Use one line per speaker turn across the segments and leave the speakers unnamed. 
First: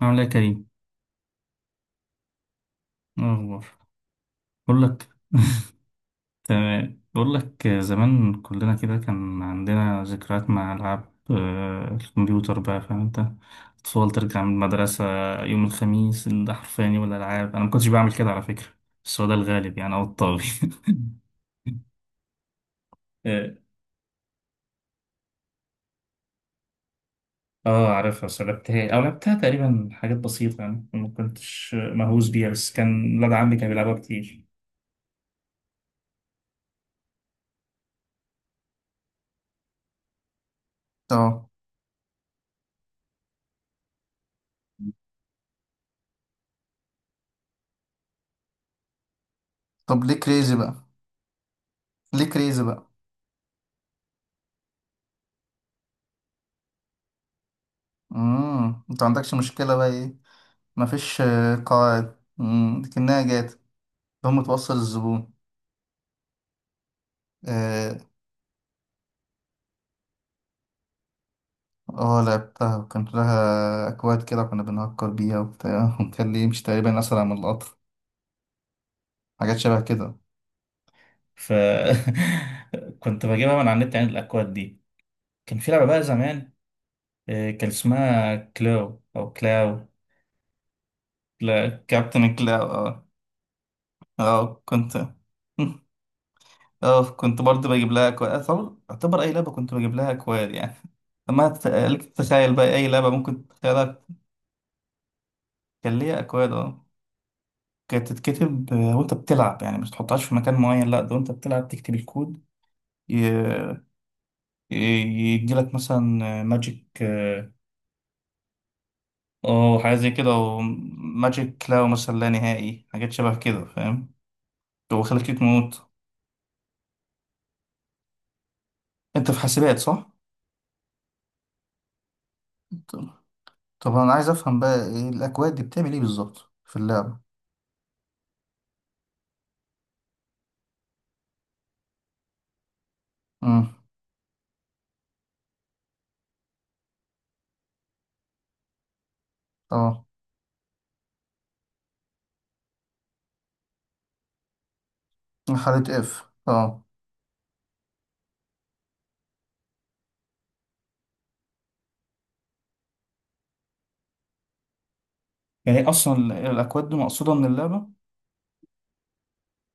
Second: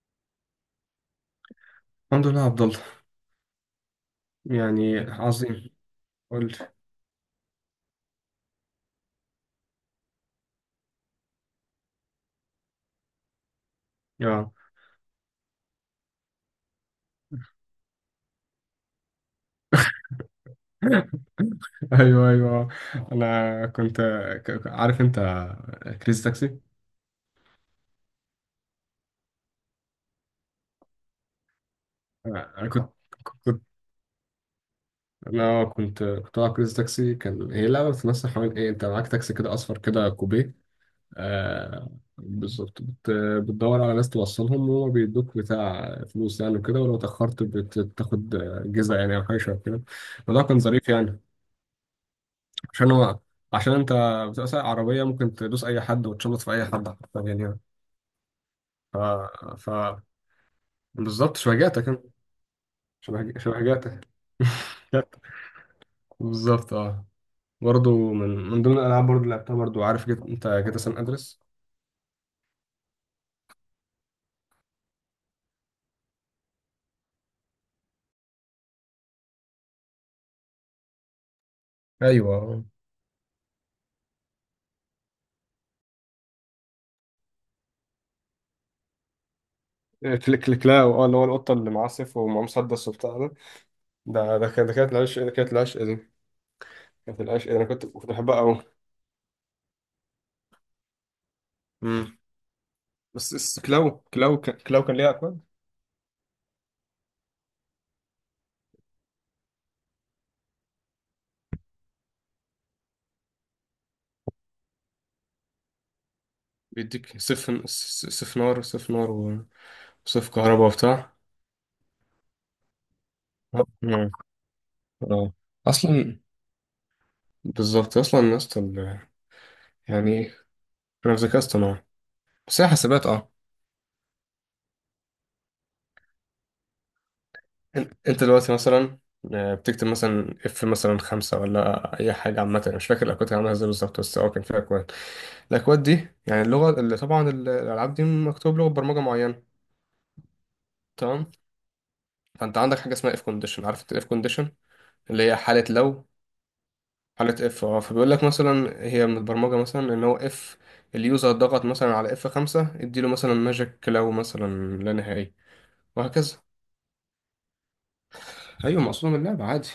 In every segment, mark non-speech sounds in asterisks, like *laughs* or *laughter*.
عامل ايه يا كريم؟
الحمد لله يا عبد الله.
إيه الأخبار؟ بقول
يعني
لك
عظيم.
*laughs*
قول لي.
تمام، بقول لك زمان كلنا كده كان عندنا ذكريات مع ألعاب الكمبيوتر، بقى فاهم انت. أطفال ترجع من
اه.
المدرسة يوم الخميس ده حرفيا يوم الألعاب. أنا ما كنتش بعمل كده على فكرة، بس هو ده الغالب يعني أو الطاغي. *laughs*
*laughs* ايوه ايوه.
اه.
انا كنت. عارف انت كريزي تاكسي.
آه، عارفها، بس لعبتها تقريبا حاجات بسيطة يعني. ما كنتش مهووس بيها،
انا
بس
كنت
كان ولاد عمي
كنت.
كان بيلعبها كتير.
انا كنت كنت بلعب كريزي تاكسي. كان هي لعبه بتمثل حوالين ايه، انت معاك تاكسي كده اصفر كده كوبيه.
اه.
آه، بالظبط. بتدور على ناس توصلهم وهما بيدوك بتاع فلوس يعني، وكده ولو اتاخرت بتاخد جزء يعني او حاجه شبه كده.
طب ليه
الموضوع
كريزي
كان
بقى؟
ظريف يعني.
ليه كريزي بقى
عشان هو، عشان انت بتبقى سايق عربيه، ممكن تدوس اي حد وتشمط في اي حد حرفيا يعني.
امم،
ف
انت عندكش
ف
مشكلة بقى ايه؟ مفيش
بالظبط شبهجاتك انت،
قواعد. لكنها
شبه
جات.
شبهجاتك
هم توصل
*laughs*
الزبون.
بالظبط اه. برضه
اه.
من ضمن الالعاب برضه اللي لعبتها برضه، عارف انت جيت سان ادرس.
آه، لعبتها وكان لها اكواد كده، كنا بنهكر بيها وبتاع. *laughs* وكان ليه مش تقريبا اسرع من القطر، حاجات شبه كده. ف
ايوه
*laughs* كنت بجيبها من على النت يعني، الاكواد دي. كان في لعبه بقى زمان، آه، كان اسمها كلاو او كلاو.
كليك كليك. لا اه، اللي هو القطه
لا،
اللي معصف
كابتن
ومعاه
كلاو.
مسدس
اه.
وبتاع ده. ده
اه،
كانت، ده كانت
كنت *laughs*
العشق، ده كانت العشق دي.
اه،
كانت
كنت
العشق دي. انا
برضه
كنت
بجيب
كنت
لها اكواد.
بحبها قوي.
أعتبر اي لعبه كنت بجيب لها اكواد يعني. لما تخيلك
امم.
تتخيل بقى اي لعبه
بس
ممكن
بس كلاو،
تتخيلها.
كلاو كلاو كان ليها اكواد.
كان ليها اكواد، اه. كانت تتكتب وانت بتلعب يعني، مش تحطهاش في مكان معين، لا ده وانت بتلعب تكتب الكود. ي- ي- يديلك مثلا ماجيك.
بيديك
اه.
سيف، سيف نار، سيف نار،
أو حاجه زي
صيف
كده، او
كهرباء وبتاع.
ماجيك كلاو مثلا لا نهائي، حاجات شبه كده
آه. مم.
فاهم. وخليك
اه
تموت.
اصلا، بالظبط اصلا يا اسطى.
انت في حاسبات صح؟
يعني ايه؟ انا في ذكاء اصطناعي بس هي حاسبات
طب
اه.
طب انا عايز افهم بقى ايه الاكواد دي بتعمل ايه بالظبط في اللعبه.
انت دلوقتي مثلا، بتكتب مثلا اف مثلا خمسة، ولا اي حاجه عامه. أنا مش فاكر الاكواد كانت عامله ازاي
امم.
بالظبط، بس هو كان فيها اكواد. الاكواد دي يعني اللغه اللي طبعا الالعاب دي مكتوب لغه برمجه معينه.
اه.
تمام. فانت عندك حاجه اسمها اف كونديشن، عارف الاف كونديشن اللي هي حاله
مرحلة
لو،
اف، اه.
حالة اف اه. فبيقول لك مثلا، هي من البرمجة مثلا، ان هو اف اليوزر ضغط مثلا على اف خمسة، اديله مثلا ماجيك كلاو مثلا لا نهائي،
يعني إيه اصلا
وهكذا.
الاكواد دي مقصوده من اللعبه؟
ايوه مقصود من اللعبة عادي.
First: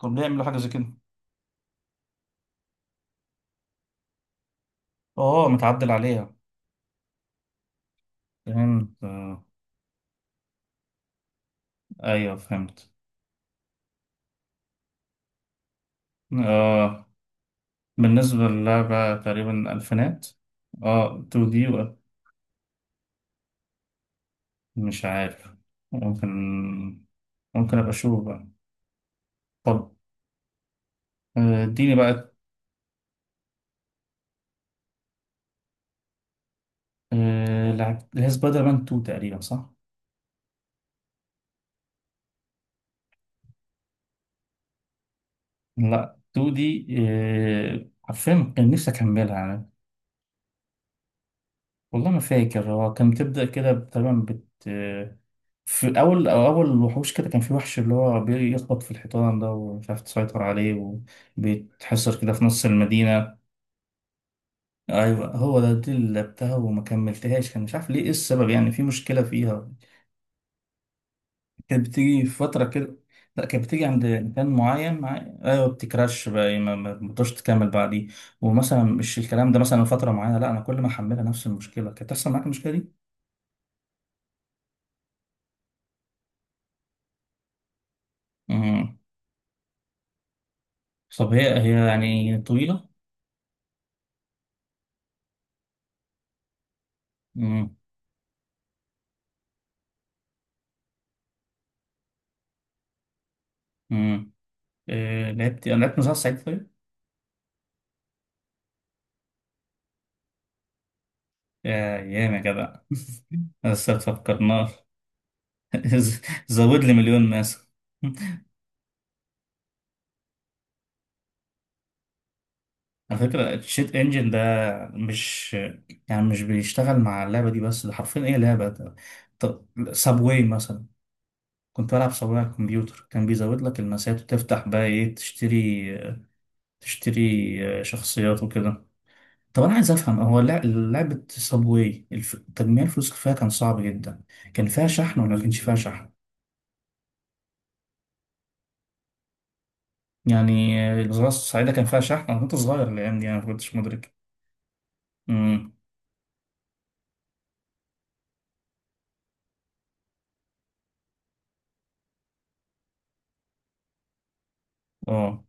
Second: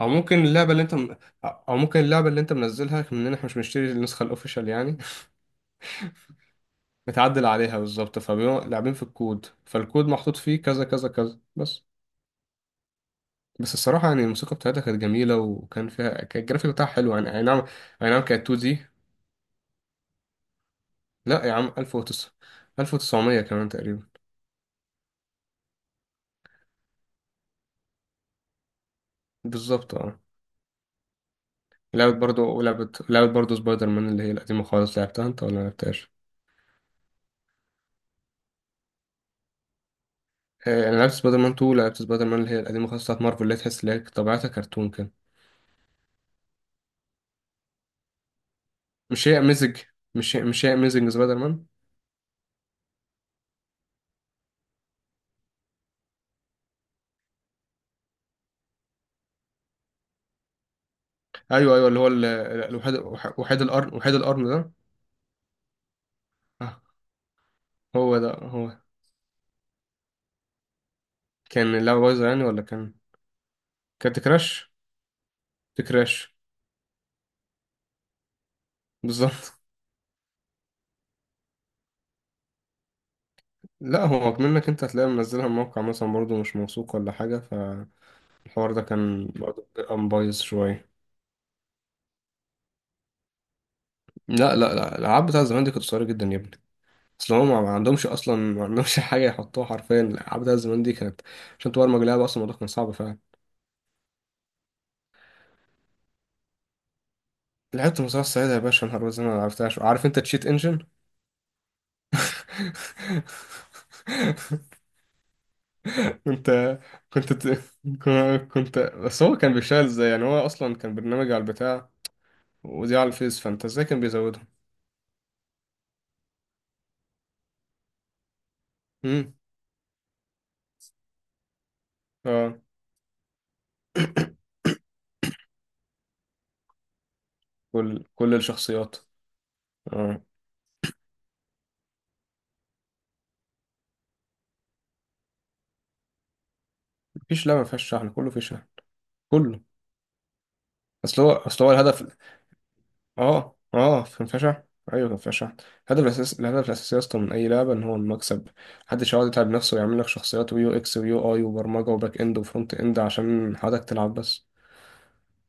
او
ليه
ممكن
يعملوا حاجه زي
اللعبة اللي
كده؟
انت او ممكن اللعبة اللي انت منزلها، مننا احنا مش بنشتري النسخة الاوفيشال يعني.
اه، متعدل عليها.
*laughs* متعدل عليها بالظبط، فبيبقوا لاعبين
فهمت،
في
آه.
الكود، فالكود محطوط فيه كذا كذا كذا بس.
ايوه، فهمت.
بس الصراحة يعني الموسيقى بتاعتها كانت جميلة، وكان فيها كان الجرافيك بتاعها
آه،
حلو يعني، اي نعم. اي نعم،
بالنسبه
كانت 2 دي.
للعبه تقريبا الفينات. اه،
لا
2
يا
دي
عم، 1009، 1900 كمان تقريبا.
مش عارف. ممكن ممكن ابقى اشوف بقى. طب،
بالظبط اه.
آه، اديني
لعبت
بقى.
برضو، لعبت برضو سبايدر مان اللي هي القديمة خالص، لعبتها انت ولا لعبتهاش؟
آه، لعب اللي هي سبايدر مان 2 تقريبا صح؟
آه، انا لعبت سبايدر مان 2، لعبت سبايدر مان اللي هي القديمة خالص بتاعت مارفل، اللي هي تحس اللي هي طبيعتها كرتون كده.
لا، 2 دي، آه، حرفيا كان نفسي
مش هي
اكملها.
اميزنج، مش هي اميزنج سبايدر مان.
والله ما فاكر. هو كان بتبدأ كده تقريبا في أول، أول وحوش كده، كان في وحش اللي هو بيخبط في الحيطان ده ومش عارف تسيطر عليه،
ايوه ايوه، اللي هو
وبيتحصر كده في نص
الوحيد،
المدينة.
وحيد القرن، وحيد القرن ده.
أيوة، هو ده، دي اللي لعبتها
آه،
وما كملتهاش. كان مش عارف ليه إيه
هو ده
السبب، يعني
هو.
في مشكلة فيها.
كان
كانت
اللعبة
بتيجي
بايظة
في
يعني ولا
فترة
كان؟
كده. لا كانت بتيجي عند
كانت
مكان
كراش،
معين مع... أيوة، بتكراش
تكراش.
بقى، ما بتقدرش تكمل بعديه. ومثلا مش الكلام
بالظبط.
ده
*laughs*
مثلا فترة معينة، لا أنا كل ما أحملها نفس المشكلة كانت تحصل. معاك المشكلة
لا هو منك انت، هتلاقي منزلها من موقع مثلا برضو مش موثوق ولا حاجة، فالحوار ده
دي؟
كان برضو بيبقى بايظ شوية.
طب هي يعني طويلة؟
لا لا لا، الألعاب بتاع زمان دي كانت قصيرة جدا يا ابني. أصل هم ما
امم
عندهمش، أصلا ما عندهمش *laughs* حاجة يحطوها حرفيا. الألعاب بتاع زمان دي كانت، عشان تبرمج لعبة أصلا الموضوع كان صعب فعلا.
امم آه، لعبت. أنا لعبت مسلسل سعيد طيب.
لعبت المزرعة السعيدة يا باشا، نهار أبيض زي ما عرفتهاش. عارف أنت تشيت إنجن؟
يا يا جدع.
*laughs*
*laughs* بس فكرناه. *laughs*
كنت،
زود لي مليون
كنت
ناس.
ت- *laughs* كنت. بس هو كان بيشتغل إزاي يعني؟ هو أصلا كان برنامج على البتاع، ودي على
على
الفيس،
فكرة
فأنت إزاي
الشيت
كان
انجن ده،
بيزودهم؟
مش يعني مش بيشتغل مع اللعبة دي بس، ده حرفيا ايه لعبة ده.
امم.
طب سابواي مثلا، كنت بلعب سابواي على
اه.
الكمبيوتر، كان بيزود لك المسات وتفتح بقى ايه، تشتري. آه،
كل
شخصيات وكده.
الشخصيات.
طب انا عايز افهم،
اه
هو لعبه صابواي، تجميع الفلوس اللي فيها كان صعب جدا. كان فيها شحن ولا ما كانش فيها شحن؟
مفيش لعبة ما فيهاش شحن، كله فيه شحن، كله.
يعني آه،
أصل
الزراعه
هو، أصل
السعيده
هو
كان فيها
الهدف.
شحن؟ انا كنت صغير الايام دي، انا ما
اه
كنتش
اه،
مدرك.
كان فيها شحن. ايوه كان فيها شحن.
امم.
الهدف الاساسي، الهدف الاساسي اصلا من اي لعبه ان هو المكسب. محدش يقعد يتعب نفسه ويعمل لك شخصيات، ويو اكس ويو اي، وبرمجه وباك اند وفرونت اند، عشان حضرتك تلعب بس.
اه.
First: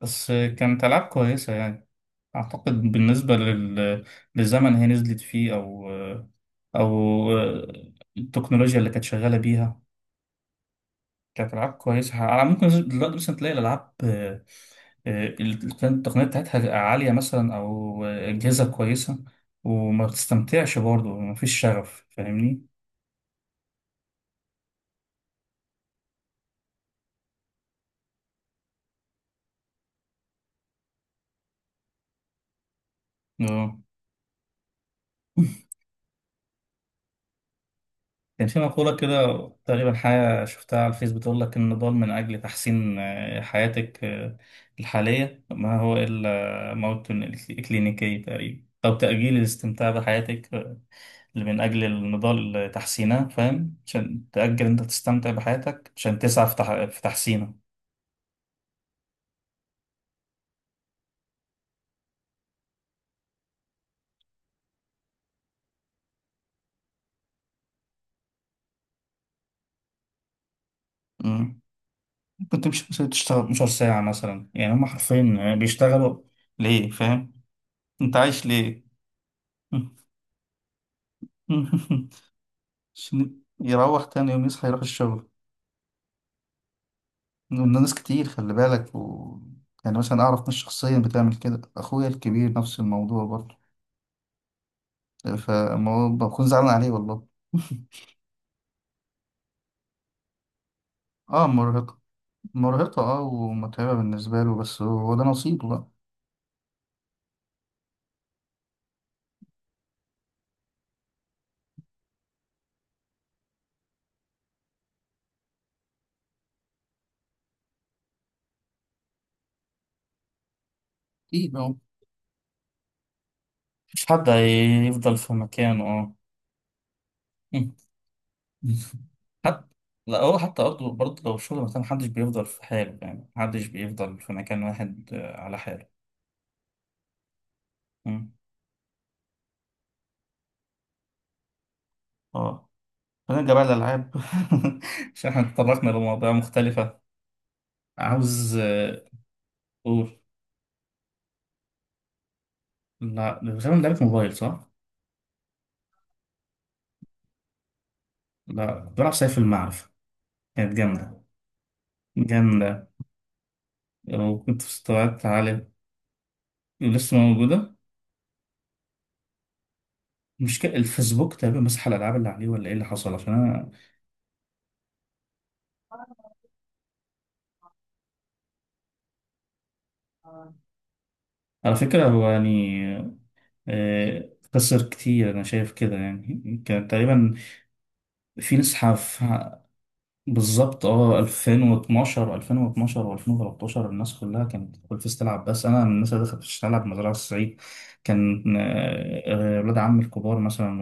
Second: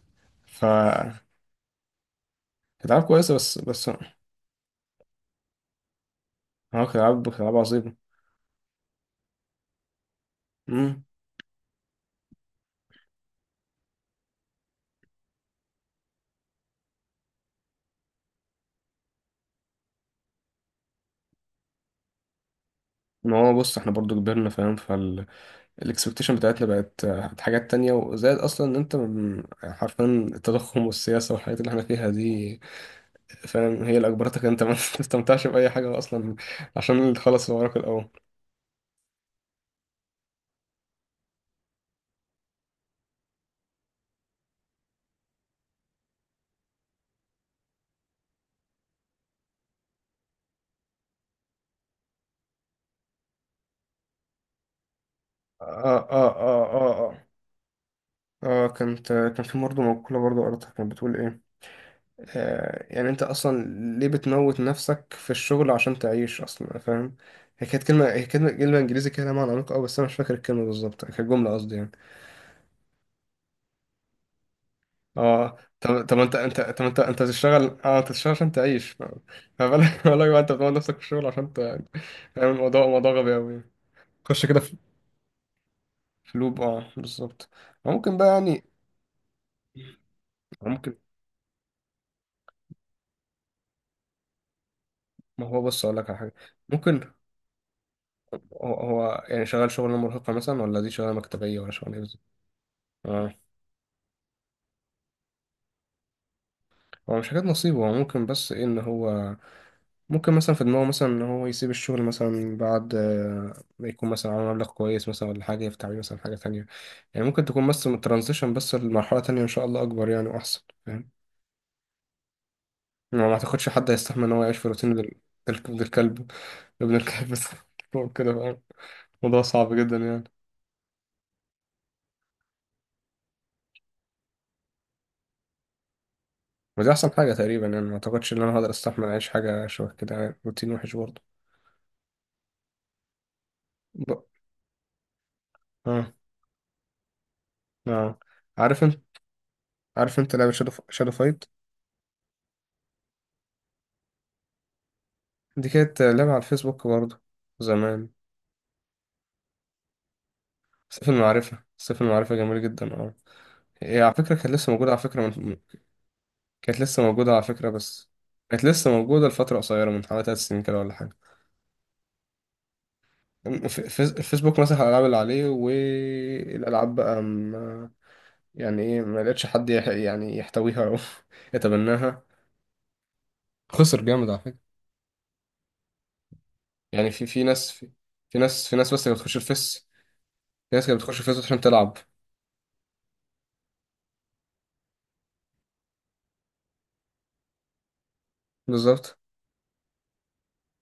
بس آه،
ف
كانت العاب
كانت
كويسه يعني. اعتقد
العاب
بالنسبه
كويسه، بس بس اه،
للزمن هي نزلت فيه، او آه، او
كانت العاب، كانت العاب
آه،
عظيمه.
التكنولوجيا اللي كانت شغاله بيها.
امم.
كانت ألعاب كويسة. على ممكن دلوقتي مثلا تلاقي الألعاب، التقنية بتاعتها عالية مثلا، أو آه، أجهزة كويسة، وما بتستمتعش برضه، مفيش شغف، فاهمني؟
ما هو بص، احنا برضو كبرنا فاهم، فالاكسبكتيشن بتاعتنا بقت حاجات تانية. وزائد اصلا ان انت يعني حرفيا التضخم والسياسه والحاجات اللي احنا فيها دي،
اه.
فاهم؟ هي اللي اجبرتك انت ما *laughs* تستمتعش
*laughs*
باي حاجه اصلا، عشان اللي خلص وراك الاول.
كان في مقولة كده، تقريبا حاجة شفتها على الفيس بتقول لك: النضال من أجل تحسين حياتك الحالية ما هو إلا موت كلينيكي تقريبا، أو تأجيل الاستمتاع بحياتك اللي من أجل النضال تحسينها، فاهم؟ عشان تأجل أنت تستمتع بحياتك
اه
عشان
اه
تسعى في،
اه
في
اه اه.
تحسينها.
اه كانت، كان في برضه مقولة برضه قريتها كانت بتقول ايه، آه يعني انت اصلا ليه بتموت نفسك في الشغل عشان تعيش اصلا، فاهم؟ هي كانت كلمة، هي كلمة، كلمة انجليزي كده لها معنى عميق قوي، بس انا مش فاكر الكلمة بالظبط. كانت جملة
مم.
قصدي يعني.
ممكن تمشي مثلا تشتغل 12 ساعة مثلا، يعني هم حرفيا
اه. طب طب
بيشتغلوا
انت، طب
ليه،
انت
فاهم؟
تشتغل، اه انت
أنت
تشتغل
عايش
عشان
ليه؟
تعيش. *laughs* ف-، فما بالك ما بالك بقى، انت بتموت نفسك في الشغل عشان ت-.
*laughs*
فاهم الموضوع موضوع غبي
عشان
قوي.
يروح تاني يوم
خش كده
يصحى
في،
يروح الشغل.
في لوب، اه بالظبط.
ناس
ممكن
كتير،
بقى
خلي
يعني،
بالك يعني مثلا أعرف ناس
ممكن،
شخصيا بتعمل كده، أخويا الكبير نفس الموضوع برضه،
ما هو بص، اقول
فما
لك على حاجه.
بكون زعلان عليه
ممكن
والله. *laughs*
هو يعني شغال شغلانه مرهقه مثلا، ولا دي شغلانه
اه
مكتبيه، ولا شغلانه
مرهقة.
ايه بالظبط.
اه،
اه.
ومتعبة بالنسبة له، بس هو ده نصيبه بقى.
هو مش حاجات نصيبه، هو ممكن بس ايه، ان هو ممكن مثلا في دماغه مثلا، ان هو يسيب الشغل مثلا بعد ما يكون مثلا عامل مبلغ كويس مثلا ولا حاجه، يفتح بيه مثلا حاجه تانية. يعني ممكن تكون بس ترانزيشن، بس لمرحله تانية ان شاء الله اكبر يعني واحسن، فاهم؟
أكيد أهو.
ما اعتقدش حد
مفيش
هيستحمل
حد
ان هو يعيش في روتين
هيفضل في مكانه، اه.
الكلب، ابن الكلب.
*laughs* مم.
*laughs* كده فاهم؟ موضوع
حتى
صعب جدا
لا،
يعني.
هو حتى برضه لو الشغل مثلا، محدش بيفضل في حاله يعني، محدش بيفضل في مكان واحد آه، على حاله.
ودي احسن حاجه تقريبا يعني، ما
مم.
اعتقدش ان انا هقدر استحمل اعيش حاجه شبه كده، يعني روتين وحش برضه.
اه. فنرجع بقى للألعاب
ب-.
*laughs* عشان احنا اتطرقنا
اه
لمواضيع مختلفة.
اه.
عاوز
عارف انت،
آه، أقول.
عارف انت لعبه شادو فايت؟
لا غالبا لعبة موبايل صح؟
دي كانت لعبه على الفيسبوك برضه زمان.
لا، كنت بلعب سيف المعرفة. كانت
سيف
جامدة.
المعرفه، سيف المعرفه جميل
جامدة
جدا اه. هي على فكره كانت
وكنت في
لسه موجوده على فكره
مستويات عالية.
كانت لسه
ولسه
موجوده على فكره
موجودة.
بس، كانت لسه موجوده لفتره قصيره من حوالي ثلاث
مش
سنين
كده
كده ولا حاجه.
الفيسبوك تقريبا مسح الالعاب اللي عليه، ولا ايه اللي حصل، عشان انا.
الف- الفيسبوك مسح الالعاب اللي عليه، والالعاب بقى يعني ايه، ما لقيتش حد يعني يحتويها او *laughs*
على فكره
يتبناها.
هو يعني
خسر
آه،
جامد على فكرة.
خسر كتير، انا شايف كده يعني، كان
يعني في
تقريبا
في ناس، في, في
في
ناس في
نسحه
ناس بس كانت بتخش
في،
الفيس، في
بالظبط
ناس كانت
اه
بتخش الفيس وتحلم تلعب.
2012 و2013 الناس كلها كانت في الفيس تلعب، بس انا من الناس اللي دخلت فيس تلعب مزرعه الصعيد. كان
بالظبط.
ولاد عمي الكبار مثلا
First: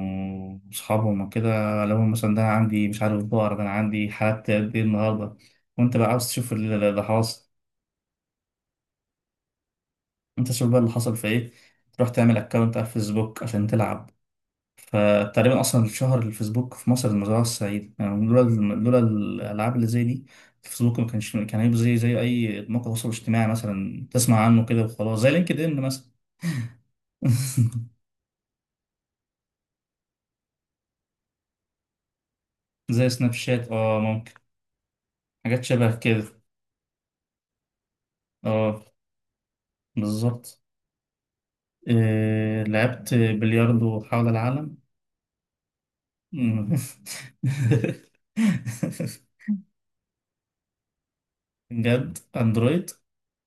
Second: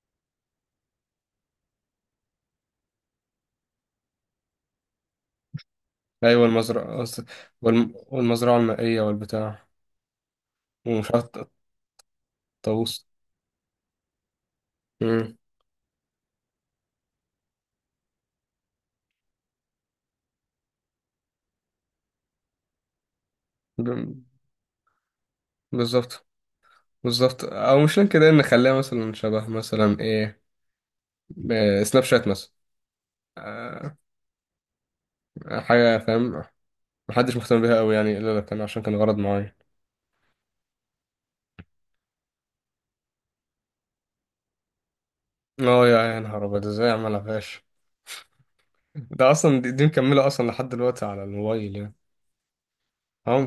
واصحابهم وكده، لهم مثلا. ده أنا عندي مش عارف بقر. ده انا عندي حالات قد ايه النهارده، وانت بقى عاوز
ايوه
تشوف اللي
المزرعة
اللي حاصل.
والمزرعة المائية والبتاع
انت شوف بقى اللي
ومش
حصل في
عارف،
ايه. تروح تعمل اكونت على
الطاووس.
الفيسبوك عشان تلعب.
مم.
فتقريبا اصلا الشهر الفيسبوك في مصر المزرعه السعيده يعني، لولا الالعاب اللي زي دي، الفيسبوك ما كانش، كان هيبقى زي اي موقع تواصل اجتماعي مثلا
ب-
تسمع عنه كده وخلاص، زي لينكد ان مثلا.
بالظبط، بالظبط. او
*laughs*
مش كده ان نخليها مثلا شبه مثلا ايه، آه، سناب شات مثلا،
زي سناب شات،
آه،
اه ممكن، حاجات شبه
حاجة،
كده.
فاهم؟ محدش مهتم بيها قوي يعني، الا لو كان عشان
اه،
كان غرض معين.
بالظبط. آه لعبت بلياردو حول العالم.
اه. يا يا نهار ابيض، ازاي
*laughs*
اعملها فاش؟ ده اصلا دي مكمله اصلا لحد دلوقتي على الموبايل يعني.
بجد اندرويد؟
اهو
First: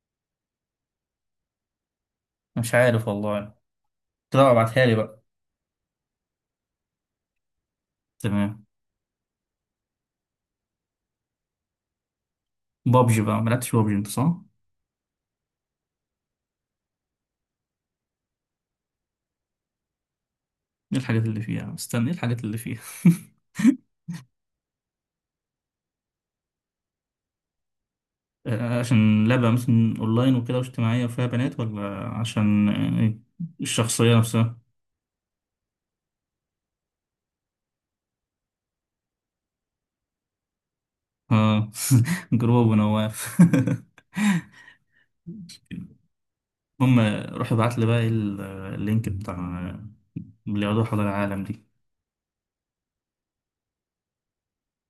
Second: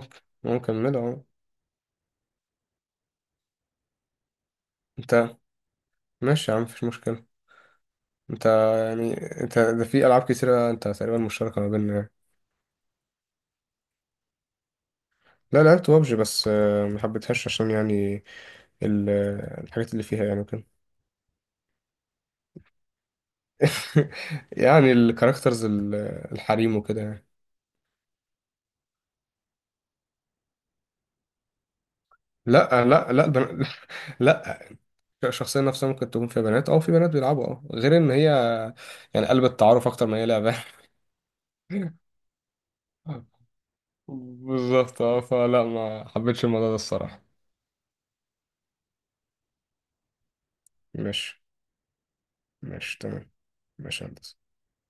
اهو مكمله اهو.
مش عارف والله. لا ابعتها لي بقى.
انت، ماشي يا عم مفيش مشكله. انت
تمام.
يعني، انت ده في العاب كتيره انت تقريبا مشتركه ما بيننا يعني.
بابجي بقى، ملعبتش بابجي انت صح؟
لا لعبت بابجي، بس ما حبيتهاش عشان يعني ال- الحاجات اللي فيها يعني وكده.
ايه الحاجات اللي فيها؟ استنى ايه الحاجات اللي فيها؟ *laughs*
*laughs* يعني الكاركترز، الحريم وكده يعني.
آه، عشان لعبة مثلا اونلاين وكده واجتماعية وفيها بنات، ولا عشان
لا لا
آه،
لا، البنات
الشخصية
*laughs*
نفسها؟
لا. الشخصيه نفسها ممكن تكون فيها بنات، او في بنات بيلعبوا اه. غير ان هي يعني قلب التعارف اكتر ما هي لعبه.
اه. *laughs* جروب
*laughs*
ونواف.
بالظبط اه.
*laughs*
فلا ما حبيتش الموضوع ده
المهم،
الصراحة.
روح ابعت لي بقى اللينك بتاع اللي يقعدوا حول
ماشي،
العالم دي.
ماشي تمام، ماشي يا هندسة.